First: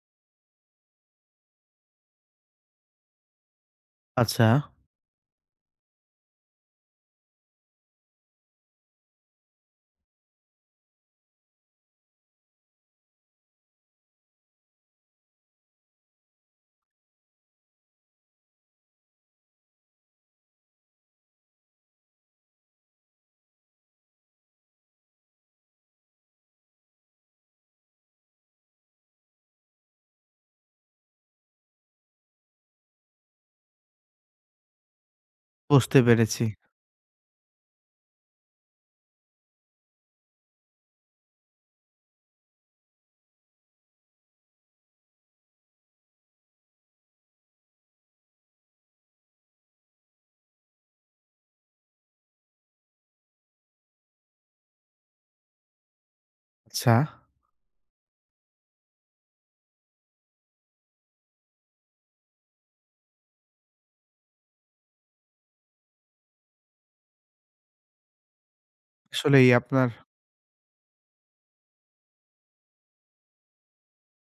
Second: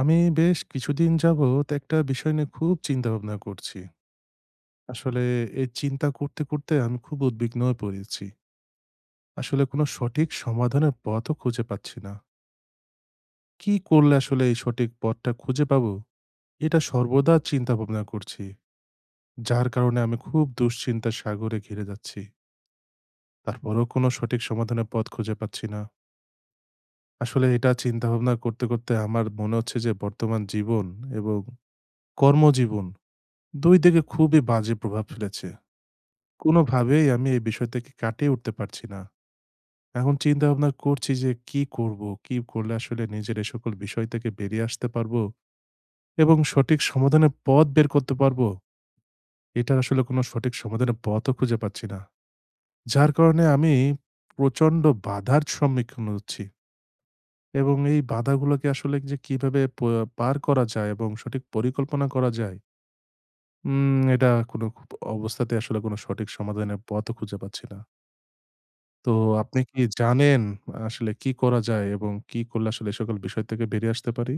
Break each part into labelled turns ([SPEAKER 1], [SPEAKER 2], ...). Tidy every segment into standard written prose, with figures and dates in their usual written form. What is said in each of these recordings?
[SPEAKER 1] আমি বেশ কিছুদিন যাবত একটা বিষয় নিয়ে খুব চিন্তা ভাবনা করছি।
[SPEAKER 2] আচ্ছা,
[SPEAKER 1] আসলে এই চিন্তা করতে, করতে আমি খুব উদ্বিগ্ন হয়ে পড়েছি। আসলে কোনো সঠিক সমাধানের পথও খুঁজে পাচ্ছি না। কি করলে আসলে এই সঠিক পথটা খুঁজে পাবো? এটা সর্বদা চিন্তা ভাবনা করছি। যার কারণে আমি খুব দুশ্চিন্তার সাগরে ঘিরে যাচ্ছি। তারপরেও কোনো সঠিক সমাধানের পথ খুঁজে পাচ্ছি না। আসলে এটা চিন্তা ভাবনা করতে, করতে আমার মনে হচ্ছে যে বর্তমান জীবন এবং কর্মজীবন ২ দিকে খুবই বাজে প্রভাব ফেলেছে।
[SPEAKER 2] বুঝতে পেরেছি।
[SPEAKER 1] কোনোভাবেই আমি এই বিষয় থেকে কাটিয়ে উঠতে পারছি না। এখন চিন্তাভাবনা করছি যে কি করব? কি করলে আসলে নিজের এ সকল বিষয় থেকে বেরিয়ে আসতে পারবো এবং সঠিক সমাধানের পথ বের করতে পারবো? এটার আসলে কোনো সঠিক সমাধানের পথও খুঁজে পাচ্ছি না। যার কারণে আমি প্রচন্ড বাধার সম্মুখীন হচ্ছি
[SPEAKER 2] আচ্ছা,
[SPEAKER 1] এবং এই বাধাগুলোকে আসলে যে কিভাবে পার করা যায় এবং সঠিক পরিকল্পনা করা যায়, এটা কোনো অবস্থাতেই আসলে কোনো সঠিক সমাধানের পথও খুঁজে পাচ্ছি না। তো
[SPEAKER 2] আসলেই
[SPEAKER 1] আপনি কি
[SPEAKER 2] আপনার
[SPEAKER 1] জানেন আসলে কি করা যায় এবং কি করলে আসলে এ সকল বিষয় থেকে বেরিয়ে আসতে পারি?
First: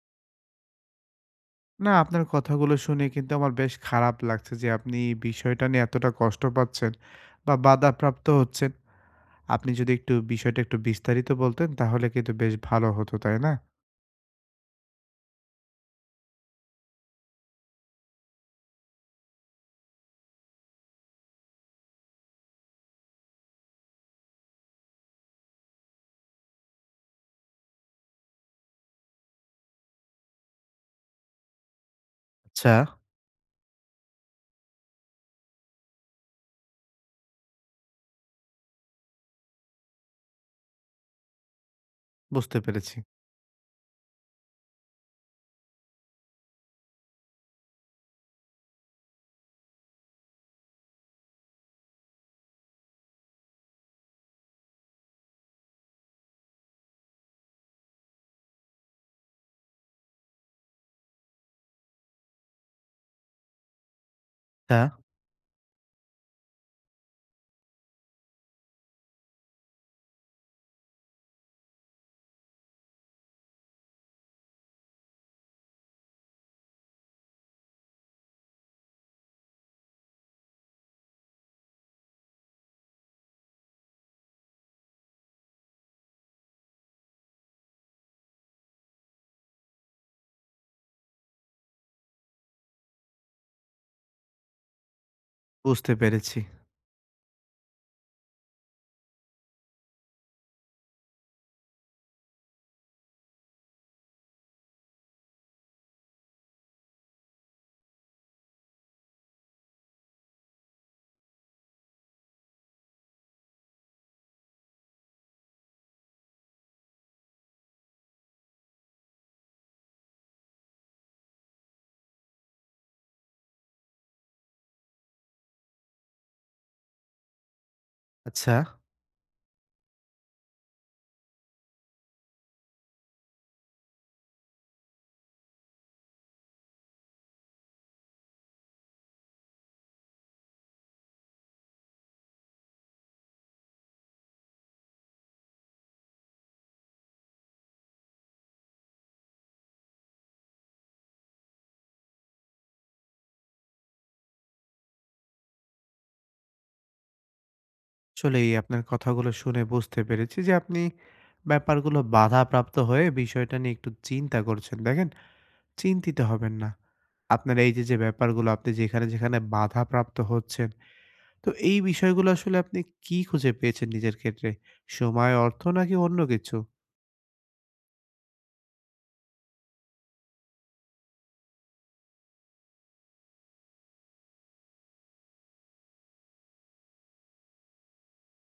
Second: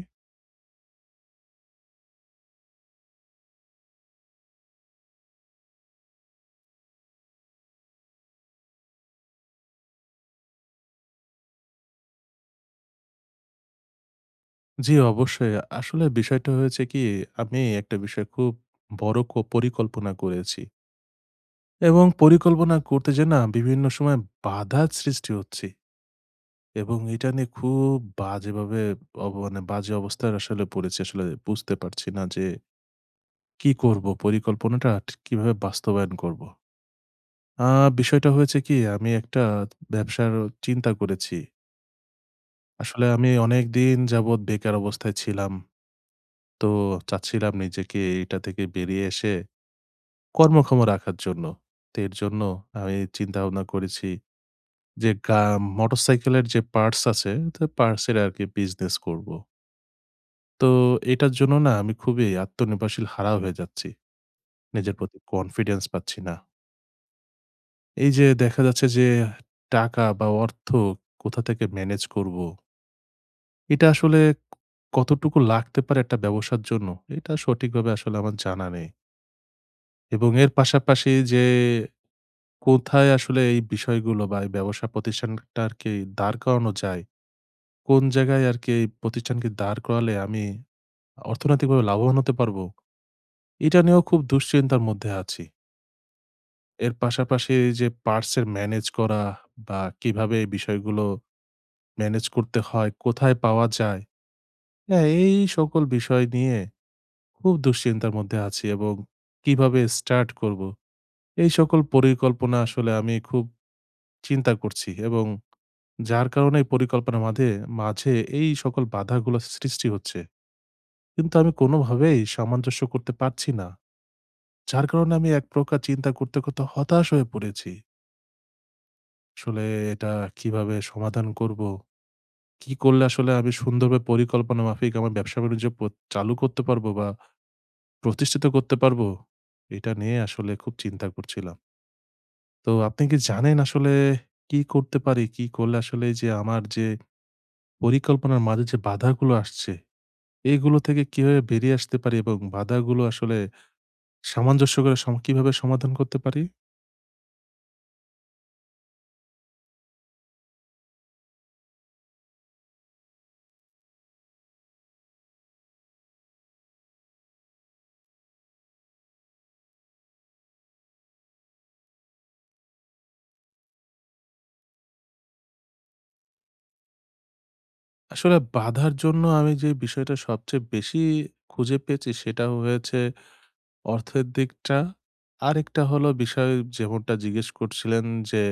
[SPEAKER 2] আপনার কথাগুলো শুনে কিন্তু আমার বেশ খারাপ লাগছে যে আপনি এই বিষয়টা নিয়ে এতটা কষ্ট পাচ্ছেন বা বাধাপ্রাপ্ত হচ্ছেন। আপনি যদি একটু বিষয়টা একটু বিস্তারিত বলতেন তাহলে কিন্তু বেশ ভালো হতো, তাই না?
[SPEAKER 1] জি, অবশ্যই। আসলে বিষয়টা হয়েছে কি, আমি একটা বিষয় খুব বড় পরিকল্পনা করেছি এবং পরিকল্পনা করতে যেয়ে না বিভিন্ন সময় বাধার সৃষ্টি হচ্ছি এবং এটা নিয়ে খুব বাজেভাবে, মানে বাজে অবস্থায় আসলে পড়েছি। আসলে বুঝতে পারছি না যে
[SPEAKER 2] আচ্ছা,
[SPEAKER 1] কি করব? পরিকল্পনাটা ঠিক কিভাবে বাস্তবায়ন করব? আ বিষয়টা হয়েছে কি, আমি একটা ব্যবসার চিন্তা করেছি।
[SPEAKER 2] বুঝতে পেরেছি।
[SPEAKER 1] আসলে আমি অনেকদিন যাবৎ বেকার অবস্থায় ছিলাম। তো চাচ্ছিলাম নিজেকে এটা থেকে বেরিয়ে এসে কর্মক্ষম রাখার জন্য। তো এর জন্য আমি চিন্তাভাবনা করেছি যে মোটরসাইকেলের যে পার্টস আছে, তো পার্টসের আরকি বিজনেস করব। তো এটার জন্য না আমি খুবই আত্মনির্ভরশীল হারা হয়ে যাচ্ছি।
[SPEAKER 2] আচ্ছা,
[SPEAKER 1] নিজের প্রতি কনফিডেন্স পাচ্ছি না। এই যে দেখা যাচ্ছে যে টাকা বা অর্থ কোথা থেকে ম্যানেজ করব? এটা আসলে কতটুকু লাগতে পারে একটা ব্যবসার জন্য? এটা সঠিকভাবে আসলে আমার জানা নেই। এবং এর পাশাপাশি যে কোথায় আসলে এই বিষয়গুলো বা এই ব্যবসা প্রতিষ্ঠানটা আরকি দাঁড় করানো যায়? কোন জায়গায় আরকি এই প্রতিষ্ঠানকে দাঁড় করালে আমি অর্থনৈতিকভাবে লাভবান হতে পারবো? এটা নিয়েও খুব দুশ্চিন্তার মধ্যে আছি।
[SPEAKER 2] বুঝতে পেরেছি।
[SPEAKER 1] এর পাশাপাশি যে পার্টস এর ম্যানেজ করা বা কিভাবে এই বিষয়গুলো ম্যানেজ করতে হয়, কোথায় পাওয়া যায়? হ্যাঁ, এই সকল বিষয় নিয়ে খুব দুশ্চিন্তার মধ্যে আছি এবং কিভাবে স্টার্ট করব এই সকল পরিকল্পনা, আসলে আমি খুব চিন্তা করছি। এবং যার কারণে এই পরিকল্পনার মাঝে মাঝে এই সকল বাধাগুলো সৃষ্টি হচ্ছে, কিন্তু আমি কোনোভাবেই সামঞ্জস্য করতে পারছি না। যার কারণে আমি এক প্রকার চিন্তা করতে করতে হতাশ হয়ে পড়েছি।
[SPEAKER 2] আচ্ছা,
[SPEAKER 1] আসলে এটা কিভাবে সমাধান করব? কি করলে আসলে আমি সুন্দরভাবে পরিকল্পনা মাফিক আমার ব্যবসা বাণিজ্য চালু করতে পারবো বা প্রতিষ্ঠিত করতে পারবো? এটা নিয়ে আসলে খুব চিন্তা করছিলাম। তো আপনি কি জানেন আসলে কি করতে পারি? কি করলে আসলে এই যে আমার যে পরিকল্পনার মাঝে যে বাধাগুলো আসছে, এগুলো থেকে কিভাবে বেরিয়ে আসতে পারি এবং বাধাগুলো আসলে সামঞ্জস্য করে, কিভাবে সমাধান করতে পারি?
[SPEAKER 2] আসলেই আপনার কথাগুলো শুনে বুঝতে পেরেছি যে আপনি ব্যাপারগুলো বাধাপ্রাপ্ত হয়ে বিষয়টা নিয়ে একটু চিন্তা করছেন। দেখেন চিন্তিত হবেন না। আপনার এই যে, যে ব্যাপারগুলো আপনি যেখানে, যেখানে বাধাপ্রাপ্ত হচ্ছেন, তো এই বিষয়গুলো আসলে আপনি কি খুঁজে পেয়েছেন নিজের ক্ষেত্রে? সময়, অর্থ নাকি অন্য কিছু?
[SPEAKER 1] আসলে বাধার জন্য আমি যে বিষয়টা সবচেয়ে বেশি খুঁজে পেয়েছি, সেটা হয়েছে অর্থের দিকটা। আরেকটা হলো বিষয়, যেমনটা জিজ্ঞেস করছিলেন যে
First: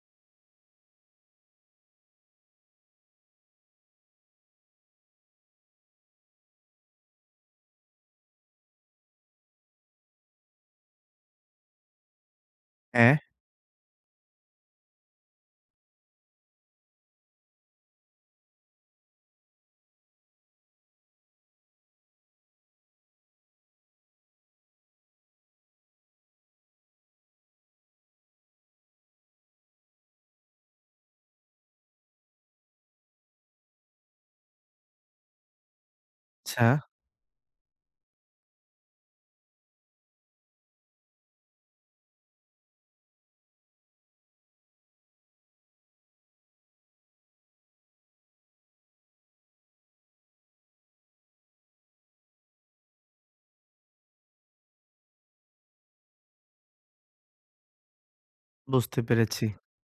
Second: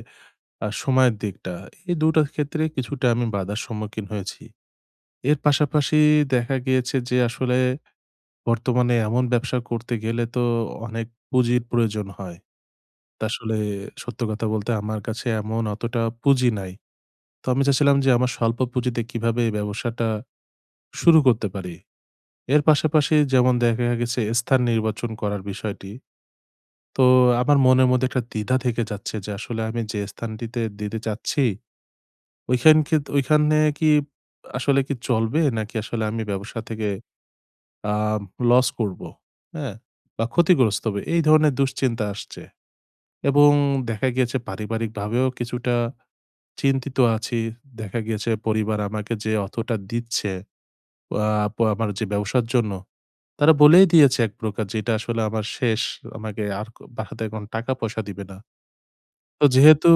[SPEAKER 1] সময়ের দিকটা। এই ২ টা ক্ষেত্রে কিছুটা আমি বাধার সম্মুখীন হয়েছি। এর পাশাপাশি দেখা গিয়েছে যে আসলে বর্তমানে এমন ব্যবসা করতে গেলে তো অনেক পুঁজির প্রয়োজন হয়।
[SPEAKER 2] হ্যাঁ,
[SPEAKER 1] তা আসলে সত্য কথা বলতে, আমার কাছে এমন অতটা পুঁজি নাই। তো আমি চাচ্ছিলাম যে আমার স্বল্প পুঁজিতে কিভাবে এই ব্যবসাটা শুরু করতে পারি। এর পাশাপাশি যেমন দেখা গেছে স্থান নির্বাচন করার বিষয়টি। তো আমার মনের মধ্যে একটা দ্বিধা থেকে যাচ্ছে যে আসলে আমি যে স্থানটিতে দিতে চাচ্ছি, ওইখানে কি আসলে কি চলবে? নাকি আসলে আমি ব্যবসা
[SPEAKER 2] আচ্ছা
[SPEAKER 1] থেকে আম লস করব, হ্যাঁ? বা ক্ষতিগ্রস্ত হবে, এই ধরনের দুশ্চিন্তা আসছে। এবং দেখা গিয়েছে পারিবারিকভাবেও কিছুটা চিন্তিত আছি। দেখা গিয়েছে পরিবার আমাকে যে অর্থটা দিচ্ছে আ আমার যে ব্যবসার জন্য, তারা বলেই দিয়েছে এক প্রকার যে, "এটা আসলে আমার শেষ। আমাকে আর বাসাতে এখন টাকা-পয়সা দিবে না।"
[SPEAKER 2] বুঝতে পেরেছি,
[SPEAKER 1] তো যেহেতু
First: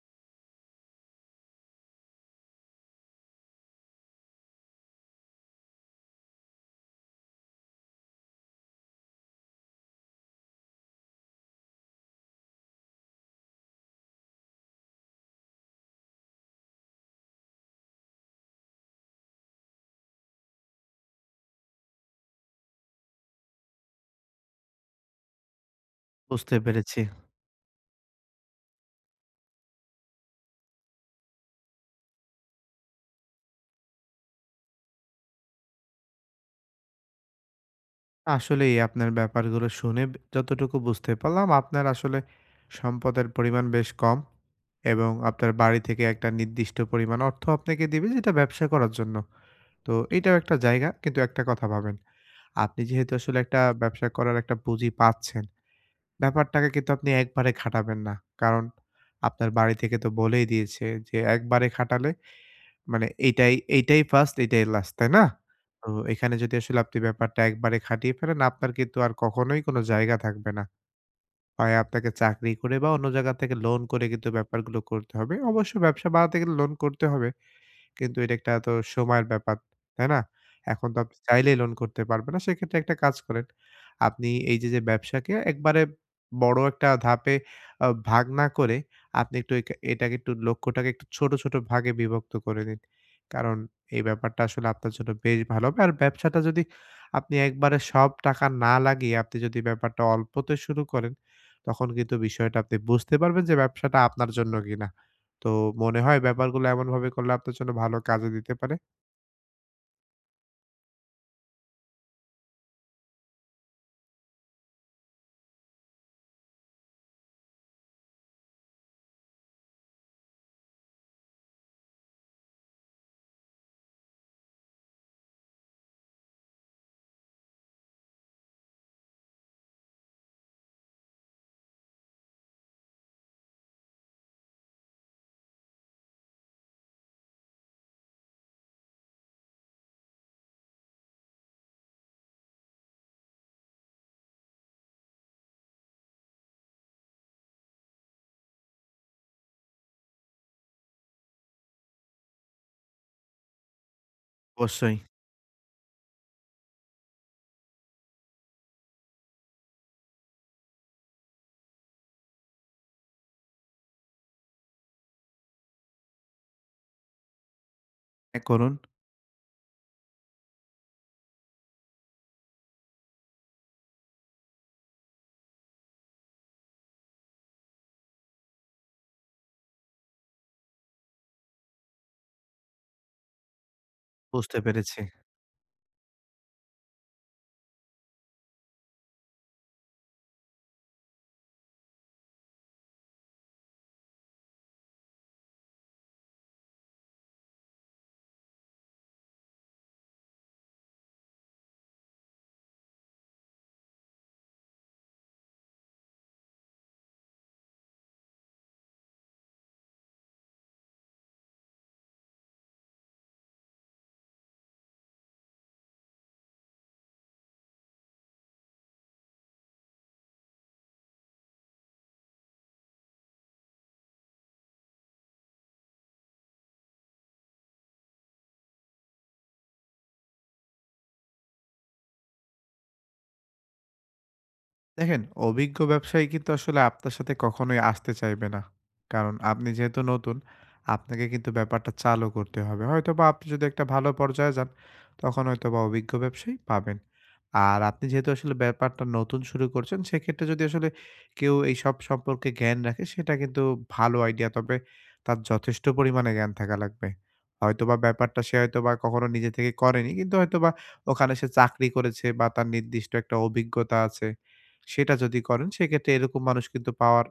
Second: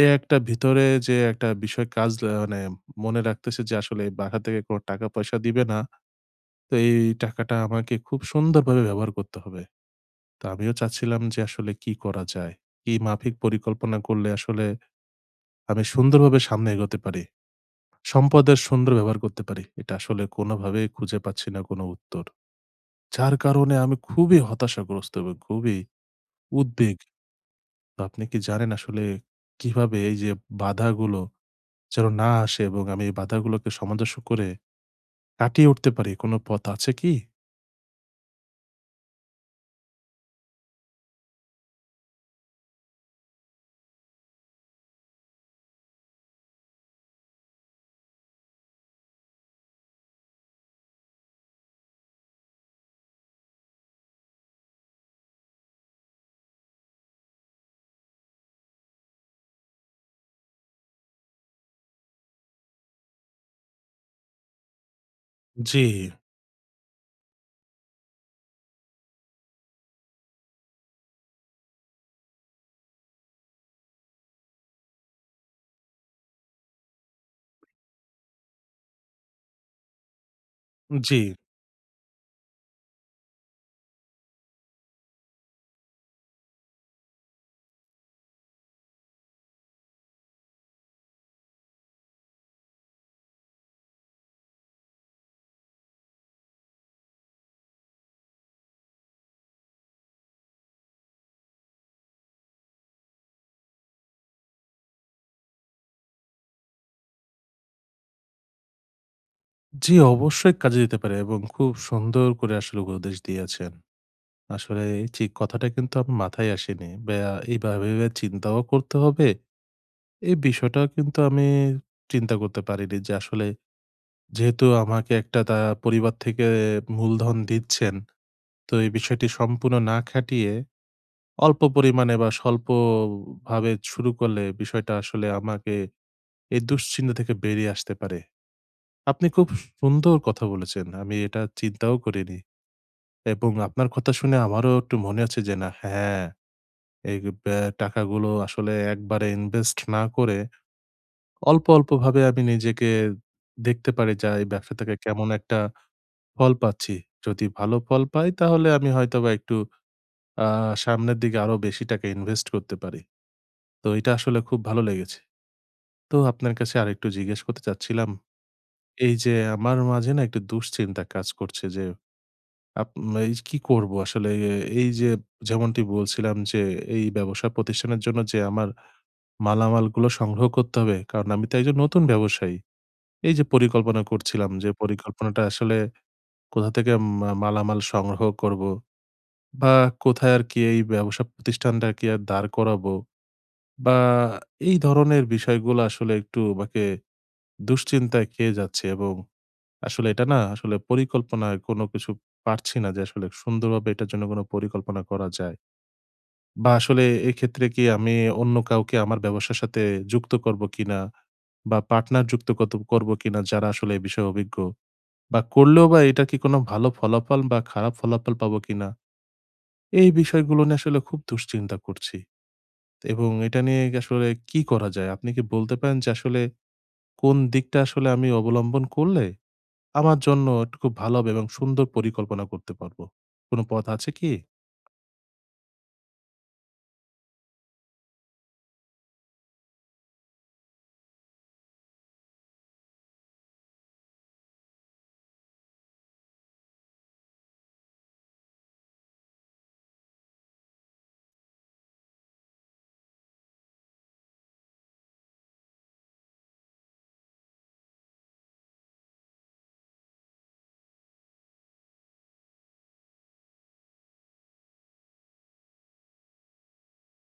[SPEAKER 1] এ একটা ভিতরে যে একটা বিষয় কাজ, মানে মনে রাখতেছে যে আসলে বাসা থেকে কোনো টাকা-পয়সা দিবে না। তো এই টাকাটা আমাকে খুব সুন্দরভাবে ব্যবহার করতে হবে। তো আমিও চাচ্ছিলাম যে আসলে কি করা যায়? কি মাফিক পরিকল্পনা করলে আসলে আমি সুন্দরভাবে সামনে এগোতে পারি? সম্পদের সুন্দর ব্যবহার করতে পারি? এটা আসলে কোনোভাবেই খুঁজে পাচ্ছি না কোনো উত্তর। যার কারণে আমি খুবই হতাশাগ্রস্ত এবং খুবই
[SPEAKER 2] বুঝতে
[SPEAKER 1] উদ্বেগ।
[SPEAKER 2] পেরেছি।
[SPEAKER 1] তো আপনি কি জানেন আসলে কিভাবে এই যে বাধাগুলো যেন না আসে এবং আমি এই বাধাগুলোকে সামঞ্জস্য করে কাটিয়ে উঠতে পারি? কোনো পথ আছে কি?
[SPEAKER 2] আসলেই আপনার ব্যাপারগুলো শুনে যতটুকু বুঝতে পারলাম আপনার আসলে সম্পদের পরিমাণ বেশ কম এবং আপনার বাড়ি থেকে একটা নির্দিষ্ট পরিমাণ অর্থ আপনাকে দিবে যেটা ব্যবসা করার জন্য। তো এটাও একটা জায়গা কিন্তু একটা কথা ভাবেন আপনি যেহেতু আসলে একটা ব্যবসা করার একটা পুঁজি পাচ্ছেন, ব্যাপারটাকে কিন্তু আপনি একবারে খাটাবেন না। কারণ আপনার বাড়ি থেকে তো বলেই দিয়েছে যে, "একবারে খাটালে মানে এইটাই ফার্স্ট, এইটাই লাস্ট।" তাই না?
[SPEAKER 1] জি,
[SPEAKER 2] তো এখানে যদি আসলে আপনি ব্যাপারটা একবারে খাটিয়ে ফেলেন, আপনার কিন্তু আর কখনোই কোনো জায়গা থাকবে না। হয় আপনাকে চাকরি করে বা অন্য জায়গা থেকে লোন করে কিন্তু ব্যাপারগুলো করতে হবে। অবশ্য ব্যবসা বাড়াতে গেলে লোন করতে হবে। কিন্তু এটা একটা তো সময়ের ব্যাপার, তাই না? এখন তো আপনি
[SPEAKER 1] জি,
[SPEAKER 2] চাইলেই লোন করতে পারবেন না। সেক্ষেত্রে একটা কাজ করেন। আপনি এই যে, যে ব্যবসাকে একবারে বড় একটা ধাপে ভাগ না করে আপনি একটু একা এটাকে একটু লক্ষ্যটাকে একটু ছোট, ছোট ভাগে বিভক্ত করে নিন। কারণ এই ব্যাপারটা আসলে আপনার জন্য বেশ ভালো হবে। আর ব্যবসাটা যদি আপনি একবারে সব টাকা না লাগিয়ে আপনি যদি ব্যাপারটা অল্পতে শুরু করেন, তখন কিন্তু বিষয়টা আপনি বুঝতে পারবেন যে ব্যবসাটা আপনার জন্য কিনা। তো মনে হয় ব্যাপারগুলো এমনভাবে করলে আপনার জন্য ভালো কাজে দিতে পারে?
[SPEAKER 1] জি অবশ্যই কাজে দিতে পারে এবং খুব সুন্দর করে আসলে উপদেশ দিয়েছেন। আসলে ঠিক কথাটা কিন্তু আমার মাথায় আসেনি। এইভাবে ভেবে চিন্তাও করতে হবে। এই বিষয়টাও কিন্তু আমি চিন্তা করতে পারিনি যে আসলে, যেহেতু আমাকে একটা পরিবার থেকে মূলধন দিচ্ছেন, তো এই বিষয়টি সম্পূর্ণ না খাটিয়ে অল্প পরিমাণে বা স্বল্পভাবে শুরু করলে বিষয়টা আসলে আমাকে এই দুশ্চিন্তা থেকে বেরিয়ে আসতে পারে। আপনি খুব সুন্দর কথা বলেছেন। আমি এটা চিন্তাও করিনি এবং আপনার কথা শুনে আমারও একটু মনে হচ্ছে যে না, হ্যাঁ, এই টাকাগুলো আসলে একবারে ইনভেস্ট না করে অল্প, অল্পভাবে আমি নিজেকে দেখতে পারি যে এই ব্যবসা থেকে
[SPEAKER 2] অবশ্যই।
[SPEAKER 1] কেমন একটা ফল পাচ্ছি। যদি ভালো ফল পাই তাহলে আমি হয়তোবা একটু আ সামনের দিকে আরো বেশি টাকা ইনভেস্ট করতে পারি। তো এটা আসলে খুব ভালো লেগেছে। তো আপনার কাছে আরেকটু জিজ্ঞেস করতে চাচ্ছিলাম,
[SPEAKER 2] হ্যাঁ, করুন।
[SPEAKER 1] এই যে আমার মাঝে না একটু দুশ্চিন্তা কাজ করছে যে এই কি করব আসলে? এই যে যেমনটি বলছিলাম যে, এই ব্যবসা প্রতিষ্ঠানের জন্য যে আমার মালামালগুলো সংগ্রহ করতে হবে। কারণ আমি তো একজন নতুন ব্যবসায়ী। এই যে পরিকল্পনা করছিলাম
[SPEAKER 2] বুঝতে
[SPEAKER 1] যে
[SPEAKER 2] পেরেছি।
[SPEAKER 1] পরিকল্পনাটা আসলে কোথা থেকে মালামাল সংগ্রহ করব বা কোথায় আর কি এই ব্যবসা প্রতিষ্ঠানটা কি আর দাঁড় করাবো বা এই ধরনের বিষয়গুলো আসলে একটু আমাকে দুশ্চিন্তায় খেয়ে যাচ্ছে এবং আসলে এটা না আসলে পরিকল্পনায় কোনো কিছু পারছি না যে আসলে সুন্দরভাবে এটার জন্য কোনো পরিকল্পনা করা যায়। বা আসলে এক্ষেত্রে কি আমি অন্য কাউকে আমার ব্যবসার সাথে যুক্ত করব কিনা? বা পার্টনার যুক্ত করব কিনা, যারা আসলে এই বিষয়ে অভিজ্ঞ? বা করলেও বা এটা কি কোনো ভালো ফলাফল বা খারাপ ফলাফল পাবো কিনা? এই বিষয়গুলো নিয়ে আসলে খুব দুশ্চিন্তা করছি। এবং এটা নিয়ে আসলে কি করা যায়? আপনি কি বলতে পারেন যে আসলে কোন দিকটা আসলে আমি অবলম্বন করলে আমার জন্য একটু খুব ভালো হবে এবং সুন্দর পরিকল্পনা করতে পারবো? কোনো পথ আছে কি?
[SPEAKER 2] দেখেন, অভিজ্ঞ ব্যবসায়ী কিন্তু আসলে আপনার সাথে কখনোই আসতে চাইবে না। কারণ আপনি যেহেতু নতুন, আপনাকে কিন্তু ব্যাপারটা চালু করতে হবে। হয়তোবা আপনি যদি একটা ভালো পর্যায়ে যান, তখন হয়তোবা অভিজ্ঞ ব্যবসায়ী পাবেন। আর আপনি যেহেতু আসলে ব্যাপারটা নতুন শুরু করছেন, সেক্ষেত্রে যদি আসলে কেউ এইসব সম্পর্কে জ্ঞান রাখে, সেটা কিন্তু ভালো আইডিয়া। তবে তার যথেষ্ট পরিমাণে জ্ঞান থাকা লাগবে। হয়তোবা ব্যাপারটা সে হয়তোবা কখনো নিজে থেকে করেনি। কিন্তু হয়তোবা ওখানে সে চাকরি করেছে বা তার নির্দিষ্ট একটা অভিজ্ঞতা আছে। সেটা যদি করেন সেক্ষেত্রে এরকম মানুষ কিন্তু পাওয়ার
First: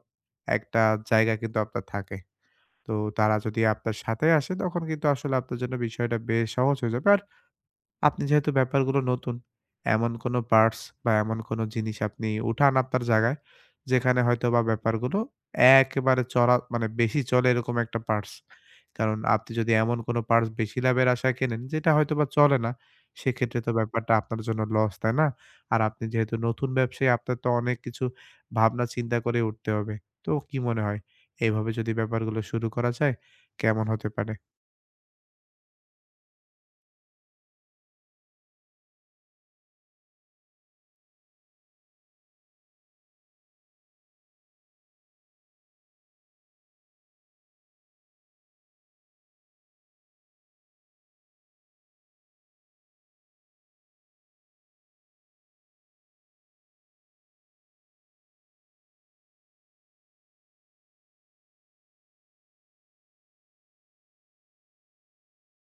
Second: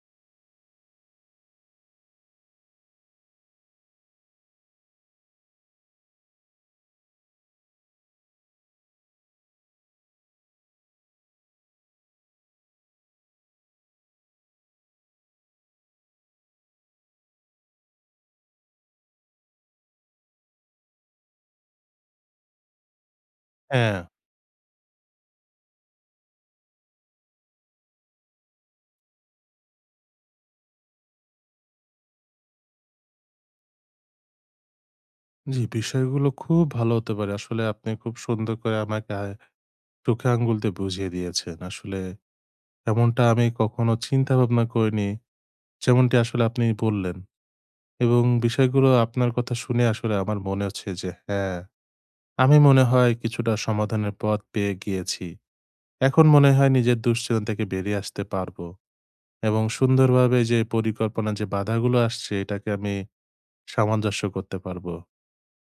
[SPEAKER 2] একটা জায়গা কিন্তু আপনার থাকে। তো তারা যদি আপনার সাথে আসে তখন কিন্তু আসলে আপনার জন্য বিষয়টা বেশ সহজ হয়ে যাবে। আর আপনি যেহেতু ব্যাপারগুলো নতুন, এমন কোনো পার্টস বা এমন কোনো জিনিস আপনি উঠান আপনার জায়গায়, যেখানে হয়তোবা ব্যাপারগুলো একেবারে চড়া মানে বেশি চলে এরকম একটা পার্টস। কারণ আপনি যদি এমন কোনো পার্টস বেশি লাভের আশায় কেনেন, যেটা হয়তোবা চলে না, সেক্ষেত্রে তো
[SPEAKER 1] হ্যাঁ।
[SPEAKER 2] ব্যাপারটা আপনার জন্য লস, তাই না? আর আপনি যেহেতু নতুন ব্যবসায়ী, আপনার তো অনেক কিছু ভাবনা চিন্তা করে উঠতে হবে। তো কি মনে হয়? এভাবে যদি ব্যাপারগুলো শুরু করা যায়, কেমন হতে পারে?
[SPEAKER 1] জি, বিষয়গুলো খুব ভালো হতে পারে। আসলে আপনি খুব সুন্দর করে আমাকে চোখে আঙ্গুল দিয়ে বুঝিয়ে দিয়েছেন। আসলে এমনটা আমি কখনো চিন্তা ভাবনা করিনি। যেমনটি আসলে আপনি বললেন এবং বিষয়গুলো আপনার কথা শুনে আসলে আমার মনে হচ্ছে যে হ্যাঁ, আমি মনে হয় কিছুটা সমাধানের পথ পেয়ে গিয়েছি। এখন মনে হয় নিজের দুশ্চিন্তা থেকে বেরিয়ে আসতে পারবো এবং সুন্দরভাবে যে পরিকল্পনার যে বাধাগুলো আসছে এটাকে আমি সামঞ্জস্য করতে পারবো।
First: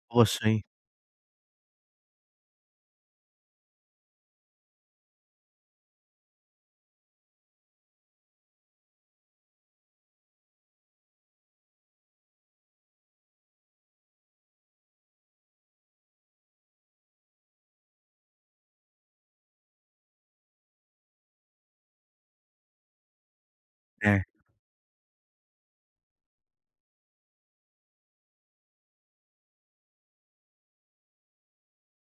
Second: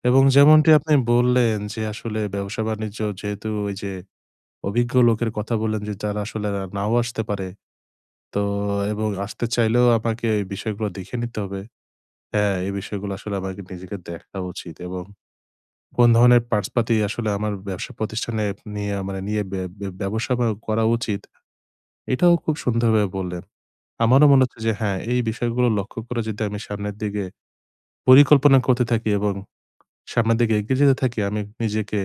[SPEAKER 1] এবং
[SPEAKER 2] অবশ্যই,
[SPEAKER 1] যেমনটি আপনি বললেন যে, আসলে ব্যবসা-বাণিজ্য যেহেতু ওই যে অভিজ্ঞ লোকের কথা বললেন যে, যারা আসলে না নাও আসতে পারে। তো এবং আসতে চাইলেও আমাকে এই বিষয়গুলো দেখে নিতে হবে। হ্যাঁ, এই বিষয়গুলো আসলে আমাকে নিজেকে দেখা উচিত এবং কোন ধরনের পার্টসপাতি আসলে আমার ব্যবসা প্রতিষ্ঠানে নিয়ে, মানে নিয়ে ব্য ব্য ব্যবসা বা করা উচিত, এটাও খুব সুন্দরভাবে বললেন।
[SPEAKER 2] হ্যাঁ।
[SPEAKER 1] আমারও মনে হচ্ছে যে হ্যাঁ, এই বিষয়গুলো লক্ষ্য করে যদি আমি সামনের দিকে পরিকল্পনা করতে থাকি এবং সামনের দিকে এগিয়ে যেতে থাকি, আমি নিজেকে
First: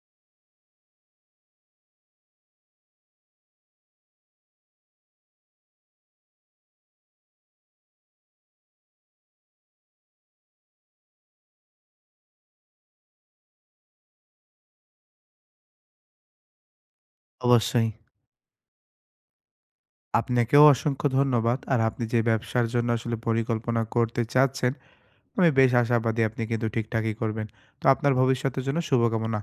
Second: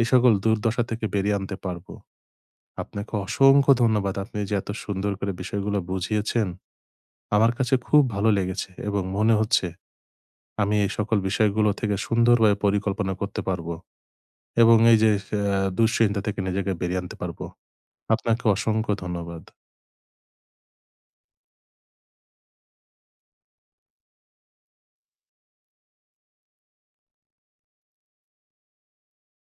[SPEAKER 1] এই সকল দুর্দশা থেকে বেরিয়ে আনতে পারবো। আপনাকে অসংখ্য ধন্যবাদ। আপনি যে এত সুন্দর করে বিষয়গুলো বুঝিয়েছেন, আমার কাছে খুব ভালো লেগেছে এবং মনে হচ্ছে আমি এই সকল বিষয়গুলো থেকে সুন্দরভাবে পরিকল্পনা করতে পারবো এবং এই যে দুশ্চিন্তা থেকে নিজেকে বেরিয়ে আনতে পারবো।
[SPEAKER 2] অবশ্যই।
[SPEAKER 1] আপনাকে অসংখ্য ধন্যবাদ।
[SPEAKER 2] আপনাকেও অসংখ্য ধন্যবাদ। আর আপনি যে ব্যবসার জন্য আসলে পরিকল্পনা করতে চাচ্ছেন, আমি বেশ আশাবাদী আপনি কিন্তু ঠিকঠাকই করবেন। তো আপনার ভবিষ্যতের জন্য শুভকামনা।